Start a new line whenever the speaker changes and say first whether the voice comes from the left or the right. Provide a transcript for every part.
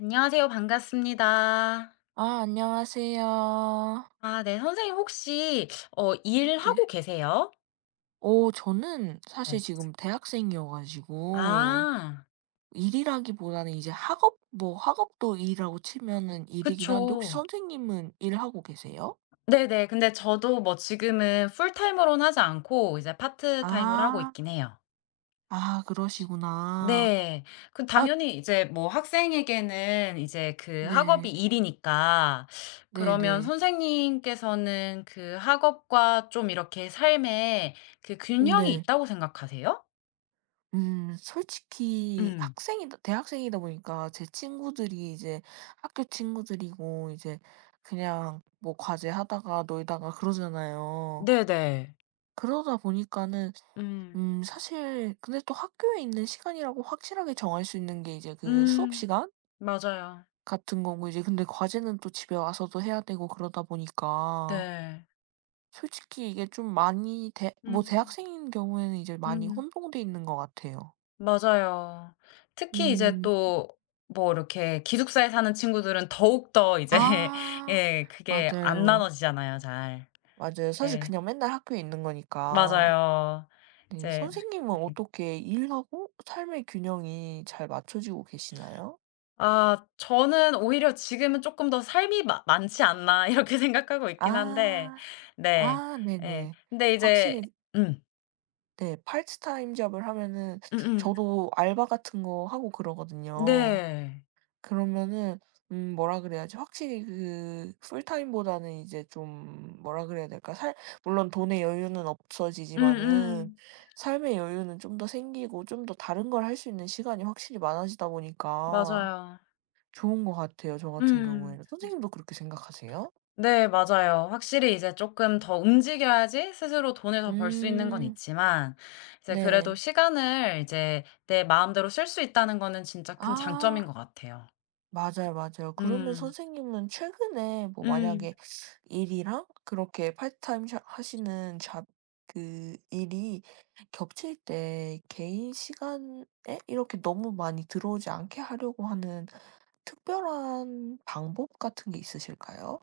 left: 안녕하세요. 반갑습니다.
right: 아 안녕하세요.
left: 아 네. 선생님 혹시
right: 네.
left: 일하고 계세요?
right: 어 저는 사실
left: 네.
right: 지금 대학생이어 가지고
left: 아
right: 일이라기보다는 이제 학업 뭐 학업도 일이라고 치면은 일이긴 한데 혹시
left: 그쵸.
right: 선생님은 일하고 계세요?
left: 네네. 근데 저도 뭐 지금은 풀타임으로는 하지 않고 이제 파트타임으로 하고
right: 아.
left: 있긴 해요.
right: 아 그러시구나.
left: 네. 그
right: 아
left: 당연히 이제 뭐 학생에게는 이제 그 학업이
right: 네.
left: 일이니까 그러면
right: 네네.
left: 선생님께서는 그 학업과 좀 이렇게 삶에 그 균형이
right: 네.
left: 있다고 생각하세요?
right: 솔직히
left: 음.
right: 학생이다 대학생이다 보니까 제 친구들이 이제 학교 친구들이고 이제 그냥 뭐 과제하다가 놀다가 그러잖아요.
left: 네네.
right: 그러다 보니까는
left: 음.
right: 사실 근데 또 학교에 있는 시간이라고 확실하게 정할 수 있는 게 이제 그 수업
left: 음.
right: 시간
left: 맞아요.
right: 같은 거고 이제 근데 과제는 또 집에 와서도 해야 되고 그러다 보니까
left: 네.
right: 솔직히 이게 좀 많이 대 뭐
left: 음.
right: 대학생인 경우에는 이제 많이
left: 음.
right: 혼동돼 있는 것 같아요.
left: 맞아요. 특히 이제
right: 음.
left: 또 뭐 이렇게 기숙사에 사는 친구들은 더욱 더 이제
right: 아.
left: 예 그게 안
right: 맞아요.
left: 나눠지잖아요 잘.
right: 맞아요. 사실
left: 네.
right: 그냥 맨날 학교에 있는 거니까.
left: 맞아요.
right: 네.
left: 이제
right: 선생님은 어떻게 일하고 삶의 균형이 잘 맞춰지고 계시나요?
left: 아 저는 오히려 지금은 조금 더 '삶이 많 많지 않나.' 이렇게 생각하고 있긴 한데
right: 아.
left: 네.
right: 아
left: 예.
right: 네네.
left: 근데 이제
right: 확실히
left: 음.
right: 네 파트타임 잡을 하면은
left: 음음.
right: 저도 알바 같은 거 하고 그러거든요.
left: 네.
right: 그러면은 뭐라 그래야지 확실히 그 풀타임보다는 이제 좀 뭐라 그래야 될까? 살 물론 돈의 여유는 없어지지만은
left: 음음.
right: 삶의 여유는 좀 더 생기고 좀 더 다른 걸 할 수 있는 시간이 확실히 많아지다 보니까
left: 맞아요.
right: 좋은 것 같아요, 저 같은
left: 음.
right: 경우에는. 선생님도 그렇게 생각하세요?
left: 네 맞아요. 확실히 이제 조금 더 움직여야지 스스로 돈을 더 벌 수 있는 건
right: 음.
left: 있지만 이제 그래도
right: 네.
left: 시간을 이제 내 마음대로 쓸 수 있다는 거는 진짜 큰 장점인
right: 아.
left: 것 같아요.
right: 맞아요, 맞아요. 그러면
left: 음.
right: 선생님은 최근에 뭐
left: 음.
right: 만약에 일이랑 그렇게 파트타임 하시는 잡 그 일이 겹칠 때 개인 시간에 이렇게 너무 많이 들어오지 않게 하려고 하는 특별한 방법 같은 게 있으실까요?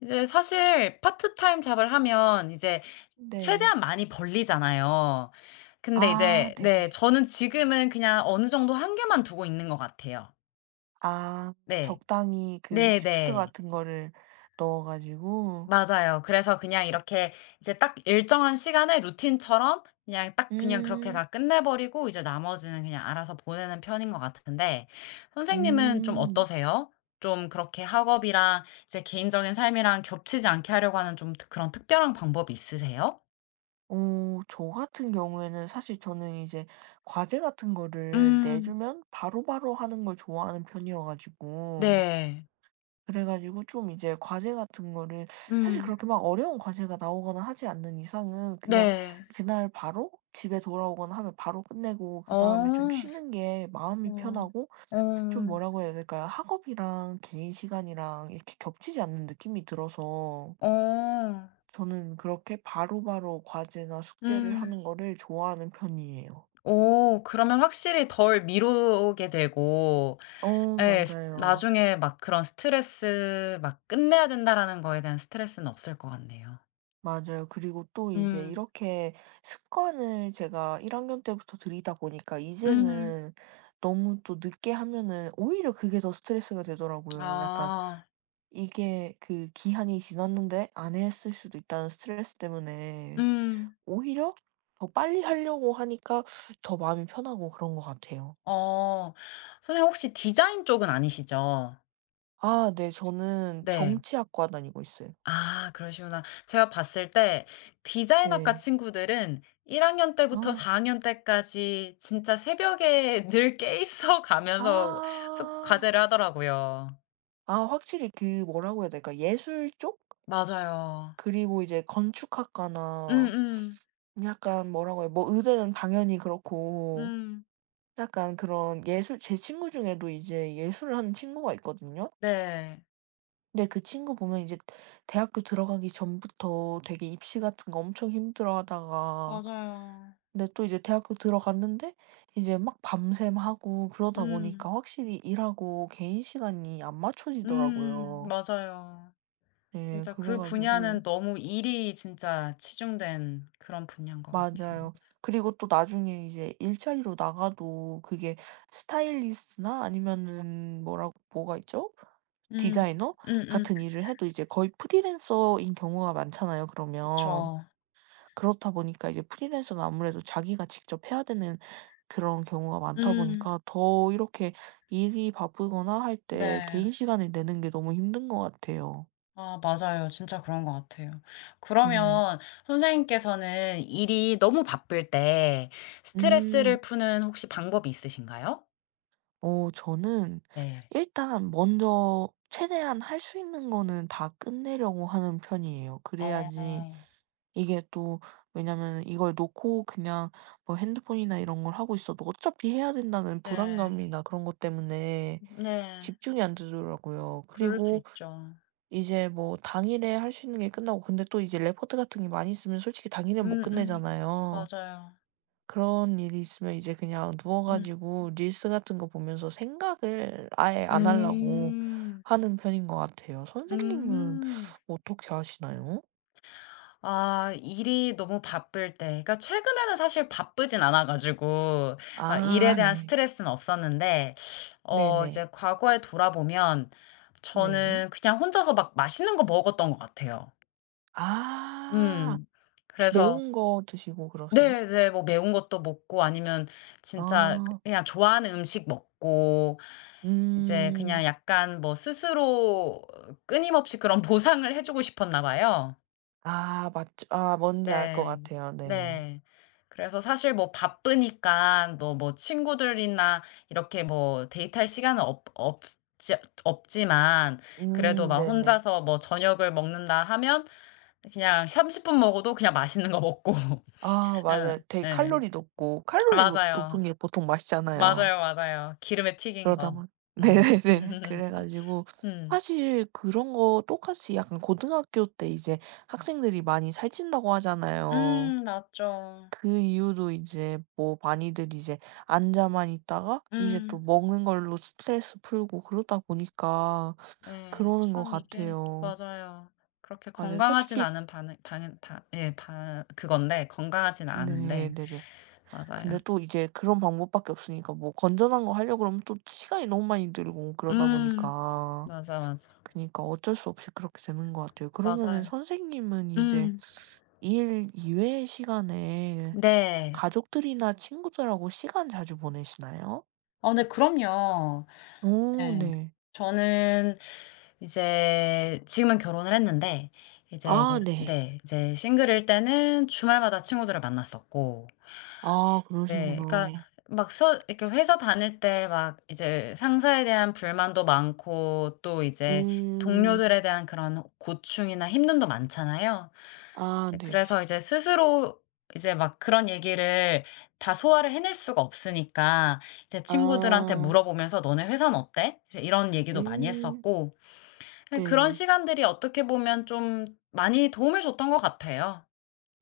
left: 이제 사실 파트타임 잡을 하면 이제
right: 네.
left: 최대한 많이 벌리잖아요. 근데
right: 아
left: 이제 네
right: 네네.
left: 저는 지금은 그냥 어느 정도 한계만 두고 있는 것 같아요.
right: 아
left: 네.
right: 적당히 그 시프트
left: 네네.
right: 같은 거를 넣어 가지고.
left: 맞아요. 그래서 그냥 이렇게 이제 딱 일정한 시간에 루틴처럼 그냥 딱 그냥 그렇게
right: 음.
left: 다 끝내 버리고 이제 나머지는 그냥 알아서 보내는 편인 것 같은데 선생님은 좀
right: 음.
left: 어떠세요? 좀 그렇게 학업이랑 이제 개인적인 삶이랑 겹치지 않게 하려고 하는 좀 그런 특별한 방법이 있으세요?
right: 어 저 같은 경우에는 사실 저는 이제 과제 같은 거를
left: 음.
right: 내주면 바로바로 하는 걸 좋아하는 편이라 가지고
left: 네.
right: 그래 가지고 좀 이제 과제 같은 거를 사실
left: 음.
right: 그렇게 막 어려운 과제가 나오거나 하지 않는 이상은 그냥
left: 네.
right: 그날 바로 집에 돌아오거나 하면 바로 끝내고 그다음에 좀
left: 어.
right: 쉬는 게 마음이
left: 어.
right: 편하고
left: 어.
right: 좀 뭐라고 해야 될까요? 학업이랑 개인 시간이랑 이렇게 겹치지 않는 느낌이 들어서
left: 어.
right: 저는 그렇게 바로바로 과제나 숙제를
left: 음.
right: 하는 거를 좋아하는 편이에요.
left: 오. 그러면 확실히 덜 미루게 되고
right: 어
left: 예. 스
right: 맞아요.
left: 나중에 막 그런 스트레스 막 '끝내야 된다.'라는 거에 대한 스트레스는 없을 것 같네요.
right: 맞아요. 그리고 또 이제
left: 음.
right: 이렇게 습관을 제가 1학년 학년 때부터 들이다 보니까
left: 음.
right: 이제는 너무 또 늦게 하면은 오히려 그게 더 스트레스가 되더라고요. 약간
left: 아.
right: 이게 그 기한이 지났는데 안 했을 수도 있다는 스트레스 때문에
left: 음.
right: 오히려 더 빨리 하려고 하니까 더 마음이 편하고 그런 것 같아요.
left: 어. 선생님 혹시 디자인 쪽은 아니시죠?
right: 아 네. 저는
left: 네.
right: 정치학과 다니고 있어요.
left: 아 그러시구나. 제가 봤을 때 디자인학과
right: 네.
left: 친구들은 1 학년 때부터
right: 아.
left: 4 학년 때까지 진짜 새벽에 늘 깨 있어 가면서 숙
right: 아.
left: 과제를 하더라고요.
right: 아 확실히 그 뭐라고 해야 될까? 예술 쪽?
left: 맞아요.
right: 그리고 이제 건축학과나
left: 음음.
right: 약간 뭐라고 해요? 뭐 의대는 당연히 그렇고
left: 음.
right: 약간 그런 예술 제 친구 중에도 이제 예술을 하는 친구가 있거든요.
left: 네.
right: 근데 그 친구 보면 이제 대학교 들어가기 전부터 되게 입시 같은 거 엄청 힘들어하다가
left: 맞아요.
right: 근데 또 이제 대학교 들어갔는데 이제 막 밤샘 하고 그러다
left: 음.
right: 보니까 확실히 일하고 개인 시간이 안
left: 음.
right: 맞춰지더라고요.
left: 맞아요.
right: 네,
left: 진짜
right: 그래
left: 그
right: 가지고
left: 분야는 너무 일이 진짜 치중된 그런 분야인 것 같아요.
right: 맞아요. 그리고 또 나중에 이제 일자리로 나가도 그게 스타일리스트나 아니면은 뭐라고 뭐가 있죠?
left: 음.
right: 디자이너
left: 음음.
right: 같은 일을 해도 이제 거의 프리랜서인 경우가 많잖아요, 그러면.
left: 그쵸.
right: 그렇다 보니까 이제 프리랜서는 아무래도 자기가 직접 해야 되는 그런 경우가 많다
left: 음.
right: 보니까 더 이렇게 일이 바쁘거나 할 때
left: 네.
right: 개인 시간을 내는 게 너무 힘든 것 같아요.
left: 아 맞아요. 진짜 그런 것 같아요.
right: 네.
left: 그러면 선생님께서는 일이 너무 바쁠 때
right: 음.
left: 스트레스를 푸는 혹시 방법이 있으신가요?
right: 어 저는
left: 네.
right: 일단 먼저 최대한 할 수 있는 거는 다 끝내려고 하는 편이에요. 그래야지
left: 어.
right: 이게 또 왜냐면은 이걸 놓고 그냥 뭐 핸드폰이나 이런 걸 하고 있어도 어차피 해야 된다는
left: 네.
right: 불안감이나 그런 것 때문에
left: 네.
right: 집중이 안 되더라고요.
left: 그럴 수
right: 그리고
left: 있죠.
right: 이제 뭐 당일에 할 수 있는 게 끝나고 근데 또 이제 레포트 같은 게 많이 있으면 솔직히 당일에 못
left: 음음.
right: 끝내잖아요.
left: 맞아요.
right: 그런 일이 있으면 이제 그냥 누워
left: 음.
right: 가지고 릴스 같은 거 보면서 생각을 아예 안 하려고
left: 음.
right: 하는 편인 것 같아요. 선생님은
left: 음.
right: 어떻게 하시나요?
left: 아 일이 너무 바쁠 때 그러니까 최근에는 사실 바쁘진 않아 가지고 막 일에
right: 아
left: 대한
right: 네.
left: 스트레스는 없었는데 이제
right: 네네.
left: 과거에 돌아보면
right: 네.
left: 저는 그냥 혼자서 막 맛있는 거 먹었던 것 같아요.
right: 아.
left: 음.
right: 혹시
left: 그래서
right: 매운 거 드시고 그러세요?
left: 네네. 뭐 매운 것도 먹고 아니면 진짜
right: 아.
left: 그냥 좋아하는 음식 먹고 이제
right: 음.
left: 그냥 약간 뭐 스스로 끊임없이 그런 보상을 해 주고 싶었나 봐요.
right: 아 맞죠. 아 뭔지 알 것
left: 네.
right: 같아요. 네네.
left: 네. 그래서 사실 뭐 바쁘니까 또 뭐 친구들이나 이렇게 뭐 데이트할 시간은 없 없지 없지만 그래도 막
right: 네네.
left: 혼자서 뭐 저녁을 먹는다 하면 그냥 30분 먹어도 그냥 맛있는 거 먹고
right: 아
left: 응,
right: 맞아요. 되게
left: 예.
right: 칼로리 높고 칼로리 높
left: 맞아요.
right: 높은 게 보통 맛있잖아요.
left: 맞아요, 맞아요. 기름에 튀긴
right: 그러다
left: 거.
right: 보니
left: 음.
right: 네네네. 그래 가지고
left: 음.
right: 사실 그런 거 똑같이 약간 고등학교 때 이제 학생들이 많이 살찐다고 하잖아요.
left: 맞죠.
right: 그 이유도 이제 뭐 많이들 이제 앉아만 있다가 이제 또
left: 음.
right: 먹는 걸로 스트레스 풀고 그러다 보니까
left: 예.
right: 그러는 것
left: 참 이게
right: 같아요.
left: 맞아요. 그렇게
right: 맞아요.
left: 건강하진
right: 솔직히
left: 않은 반응 방은 바 예 바 그건데 건강하진
right: 네
left: 않은데
right: 네네. 근데
left: 맞아요.
right: 또 이제 그런 방법밖에 없으니까 뭐 건전한 거 하려고 그러면 또 시간이 너무 많이 들고 그러다
left: 음.
right: 보니까
left: 맞아, 맞아.
right: 그니까 어쩔 수 없이 그렇게 되는 것 같아요. 그러면은
left: 맞아요.
right: 선생님은 이제
left: 음.
right: 일 이외의 시간에
left: 네.
right: 가족들이나 친구들하고 시간 자주 보내시나요?
left: 네 그럼요.
right: 오
left: 예.
right: 네.
left: 저는 이제 지금은 결혼을 했는데 이제
right: 아 네.
left: 네 이제 싱글일 때는 주말마다 친구들을 만났었고
right: 아
left: 네. 그러니까
right: 그러시구나.
left: 막 서 이렇게 회사 다닐 때 막 이제 상사에 대한 불만도 많고 또 이제
right: 음.
left: 동료들에 대한 그런 고충이나 힘듦도 많잖아요.
right: 아
left: 이제
right: 네네.
left: 그래서 이제 스스로 이제 막 그런 얘기를 다 소화를 해낼 수가 없으니까 이제 친구들한테
right: 아.
left: 물어보면서 "너네 회사는 어때?" 이제 이런 얘기도 많이
right: 음.
left: 했었고 예 그런
right: 네.
left: 시간들이 어떻게 보면 좀 많이 도움을 줬던 것 같아요.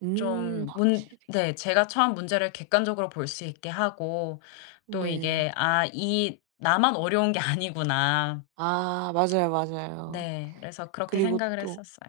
right: 음.
left: 좀 문
right: 확실히.
left: 네. 제가 처한 문제를 객관적으로 볼 수 있게 하고 또
right: 네.
left: 이게 '아 이 나만 어려운 게 아니구나.'
right: 아 맞아요, 맞아요.
left: 네. 그래서 그렇게
right: 그리고
left: 생각을
right: 또
left: 했었어요.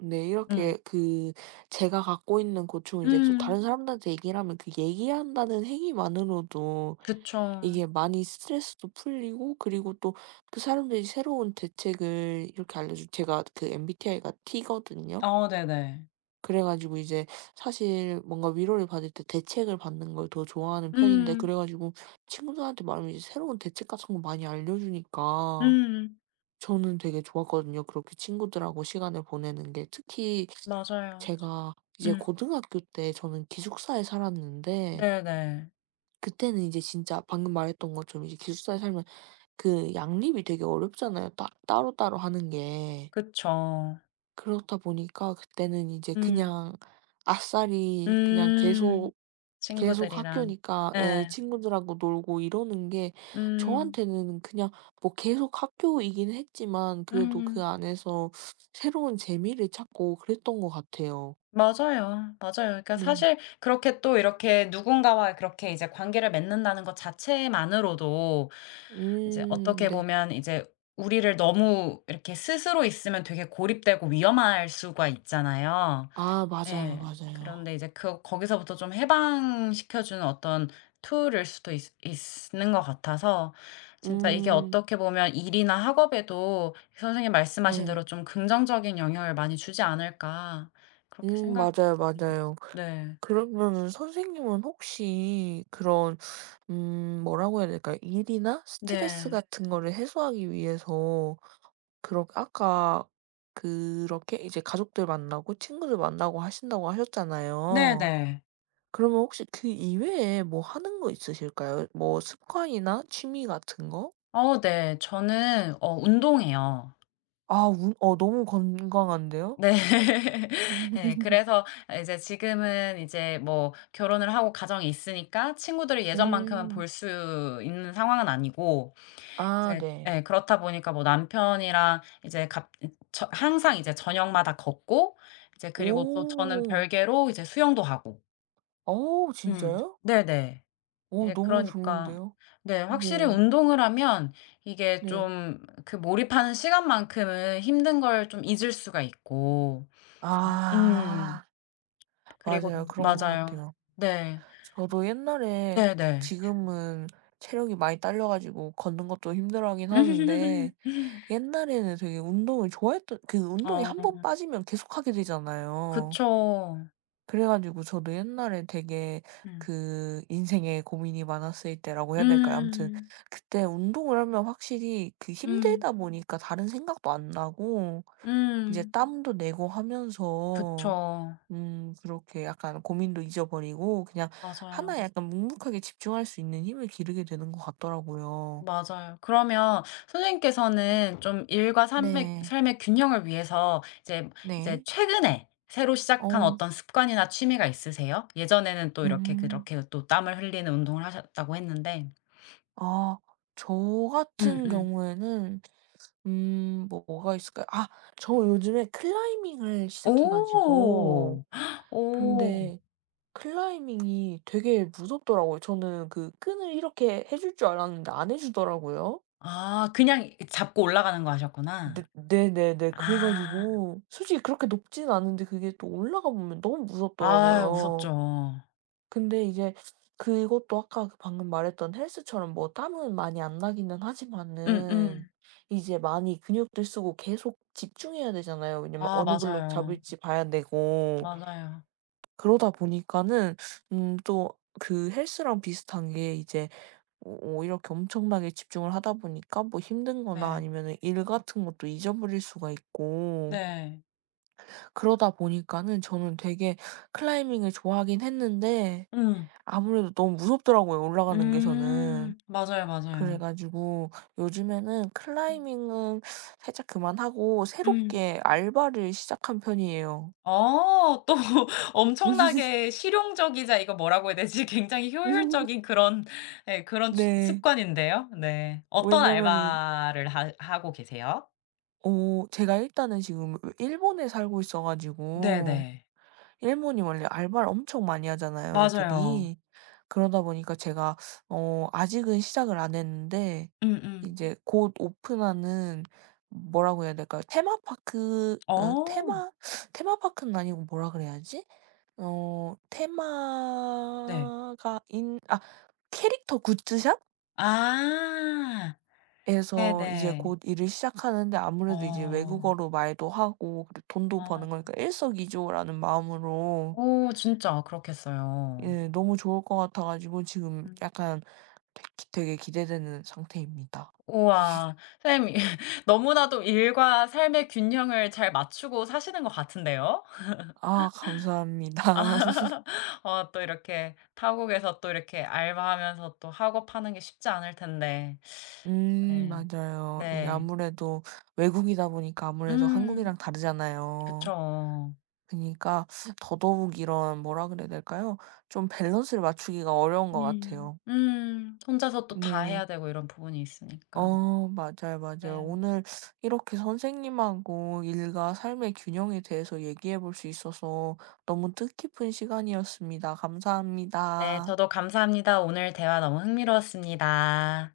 right: 네
left: 음.
right: 이렇게 그 제가 갖고 있는 고충을 이제 또
left: 음.
right: 다른 사람들한테 얘기를 하면 그 얘기한다는 행위만으로도
left: 그쵸.
right: 이게 많이 스트레스도 풀리고 그리고 또 그 사람들이 새로운 대책을 이렇게 알려주 제가 그 MBTI가 T거든요.
left: 네네.
right: 그래 가지고 이제 사실 뭔가 위로를 받을 때 대책을 받는 걸 더 좋아하는 편인데
left: 음.
right: 그래 가지고 친구들한테 말하면 이제 새로운 대책 같은 거 많이 알려주니까
left: 음.
right: 저는 되게 좋았거든요. 그렇게 친구들하고 시간을 보내는 게 특히
left: 맞아요.
right: 제가 이제
left: 음.
right: 고등학교 때 저는 기숙사에 살았는데
left: 네네.
right: 그때는 이제 진짜 방금 말했던 것처럼 이제 기숙사에 살면 그 양립이 되게 어렵잖아요. 따로따로 하는 게.
left: 그쵸.
right: 그렇다 보니까 그때는 이제
left: 음.
right: 그냥 아싸리 그냥
left: 음.
right: 계속 계속
left: 친구들이랑.
right: 학교니까 예,
left: 예.
right: 친구들하고 놀고 이러는 게
left: 음.
right: 저한테는 그냥 뭐 계속 학교이긴 했지만 그래도 그
left: 음.
right: 안에서 새로운 재미를 찾고 그랬던 것 같아요.
left: 맞아요. 맞아요. 그러니까
right: 네.
left: 사실 그렇게 또 이렇게 누군가와 그렇게 이제 관계를 맺는다는 것 자체만으로도 이제 어떻게
right: 네.
left: 보면 이제 우리를 너무 이렇게 스스로 있으면 되게 고립되고 위험할 수가 있잖아요.
right: 아 맞아요,
left: 예.
right: 맞아요.
left: 그런데 이제 그 거기서부터 좀 해방시켜 주는 어떤 툴일 수도 있 있는 것 같아서 진짜 이게
right: 음
left: 어떻게 보면 일이나 학업에도 선생님 말씀하신
right: 네.
left: 대로 좀 긍정적인 영향을 많이 주지 않을까 그렇게 생각
right: 맞아요, 맞아요.
left: 네.
right: 그러면은 선생님은 혹시 그런 뭐라고 해야 될까요? 일이나 스트레스
left: 네.
right: 같은 거를 해소하기 위해서 그렇 아까 그렇게 이제 가족들 만나고 친구들 만나고 하신다고 하셨잖아요.
left: 네네.
right: 그러면 혹시 그 이외에 뭐 하는 거 있으실까요? 뭐 습관이나 취미 같은 거?
left: 네. 저는 운동해요.
right: 아 운 어 너무 건강한데요?
left: 네. 예. 그래서 이제 지금은 이제 뭐 결혼을 하고 가정이 있으니까 친구들을 예전만큼은
right: 음.
left: 볼 수 있는 상황은 아니고
right: 아
left: 이제
right: 네.
left: 예 그렇다 보니까 뭐 남편이랑 이제 갑 저 항상 이제 저녁마다 걷고 이제 그리고 또 저는
right: 오.
left: 별개로 이제 수영도 하고.
right: 오
left: 음.
right: 진짜요?
left: 네네.
right: 오
left: 이제
right: 너무
left: 그러니까
right: 좋은데요.
left: 네 확실히
right: 네.
left: 운동을 하면 이게
right: 네.
left: 좀 그 몰입하는 시간만큼은 힘든 걸 좀 잊을 수가 있고. 음.
right: 아.
left: 그리고
right: 맞아요. 그런 것
left: 맞아요.
right: 같아요.
left: 네.
right: 저도 옛날에
left: 네네.
right: 지금은 체력이 많이 딸려 가지고 걷는 것도 힘들어하긴 하는데 옛날에는 되게 운동을 좋아했던 그 운동에
left: 어
right: 한 번 빠지면 계속하게 되잖아요.
left: 그쵸.
right: 그래 가지고 저도 옛날에 되게
left: 음.
right: 그 인생에 고민이 많았을 때라고 해야 될까요? 아무튼
left: 음.
right: 그때 운동을 하면 확실히 그
left: 음.
right: 힘들다 보니까 다른 생각도 안 나고 이제
left: 음.
right: 땀도 내고 하면서
left: 그쵸.
right: 그렇게 약간 고민도 잊어버리고 그냥
left: 맞아요.
right: 하나에 약간 묵묵하게 집중할 수 있는 힘을 기르게 되는 것 같더라고요.
left: 맞아요. 그러면 선생님께서는 좀 일과 삶의
right: 네.
left: 삶의 균형을 위해서 이제 이제
right: 네.
left: 최근에 새로 시작한
right: 어.
left: 어떤 습관이나 취미가 있으세요? 예전에는 또 이렇게
right: 음.
left: 그렇게 또 땀을 흘리는 운동을 하셨다고 했는데.
right: 아. 저 같은
left: 음음.
right: 경우에는 뭐 뭐가 있을까요? 아 저 요즘에 클라이밍을 시작해 가지고
left: 오. 오.
right: 근데 클라이밍이 되게 무섭더라고요. 저는 그 끈을 이렇게 해줄 줄 알았는데 안 해 주더라고요.
left: 아 그냥 잡고 올라가는 거
right: 네
left: 하셨구나.
right: 네네네. 그래
left: 아.
right: 가지고 솔직히 그렇게 높진 않은데 그게 또 올라가 보면 너무
left: 아유
right: 무섭더라고요.
left: 무섭죠.
right: 근데 이제 그것도 아까 그 방금 말했던 헬스처럼 뭐 땀은 많이 안 나기는 하지만은
left: 음음.
right: 이제 많이 근육들 쓰고 계속 집중해야 되잖아요. 왜냐면
left: 아
right: 어느 블록
left: 맞아요.
right: 잡을지 봐야 되고
left: 맞아요.
right: 그러다 보니까는 또 그 헬스랑 비슷한 게 이제 오 오 이렇게 엄청나게 집중을 하다 보니까 뭐 힘든 거나
left: 네.
right: 아니면은 일 같은 것도 잊어버릴 수가 있고
left: 네.
right: 그러다 보니까는 저는 되게 클라이밍을 좋아하긴 했는데
left: 음.
right: 아무래도 너무 무섭더라고요 올라가는 게 저는.
left: 음. 맞아요,
right: 그래
left: 맞아요.
right: 가지고 요즘에는 클라이밍은 살짝 그만하고
left: 음.
right: 새롭게 알바를 시작한 편이에요.
left: 또 엄청나게 실용적이자 이거 뭐라고 해야 되지? 굉장히 효율적인 그런 예 그런 주
right: 네.
left: 습관인데요. 네. 어떤
right: 왜냐면은 이
left: 알바를 하 하고 계세요?
right: 어 제가 일단은 지금 일본에 살고 있어 가지고
left: 네네.
right: 일본이 원래 알바를 엄청 많이 하잖아요
left: 맞아요.
right: 애들이. 그러다 보니까 제가 어 아직은 시작을 안 했는데
left: 음음.
right: 이제 곧 오픈하는 뭐라고 해야 될까요? 테마파크
left: 어.
right: 테마 테마파크는 아니고 뭐라 그래야지? 어
left: 네.
right: 테마가 인 아 캐릭터 굿즈샵?
left: 아.
right: 에서 이제
left: 네네.
right: 곧 일을 시작하는데 아무래도 이제
left: 어.
right: 외국어로 말도 하고 그리고 돈도 버는
left: 아.
right: 거니까 일석이조라는 마음으로
left: 오 진짜 그렇겠어요.
right: 예. 너무 좋을 것 같아 가지고 지금
left: 음.
right: 약간 되게 되게 기대되는 상태입니다.
left: 우와. 선생님 너무나도 일과 삶의 균형을 잘 맞추고 사시는 것 같은데요.
right: 아 감사합니다.
left: 아. 또 이렇게 타국에서 또 이렇게 알바하면서 또 하고 파는 게 쉽지 않을 텐데. 네.
right: 맞아요. 이게
left: 네.
right: 아무래도 외국이다 보니까 아무래도 한국이랑
left: 음.
right: 다르잖아요.
left: 그쵸.
right: 그니까 러 더더욱 이런 뭐라 그래야 될까요? 좀 밸런스를 맞추기가 어려운 것
left: 음.
right: 같아요.
left: 음. 혼자서 또 다
right: 네.
left: 해야 되고 이런 부분이 있으니까.
right: 어 맞아요, 맞아요.
left: 네.
right: 오늘 이렇게 선생님하고 일과 삶의 균형에 대해서 얘기해 볼 수 있어서 너무 뜻깊은 시간이었습니다.
left: 네,
right: 감사합니다.
left: 저도 감사합니다. 오늘 대화 너무 흥미로웠습니다.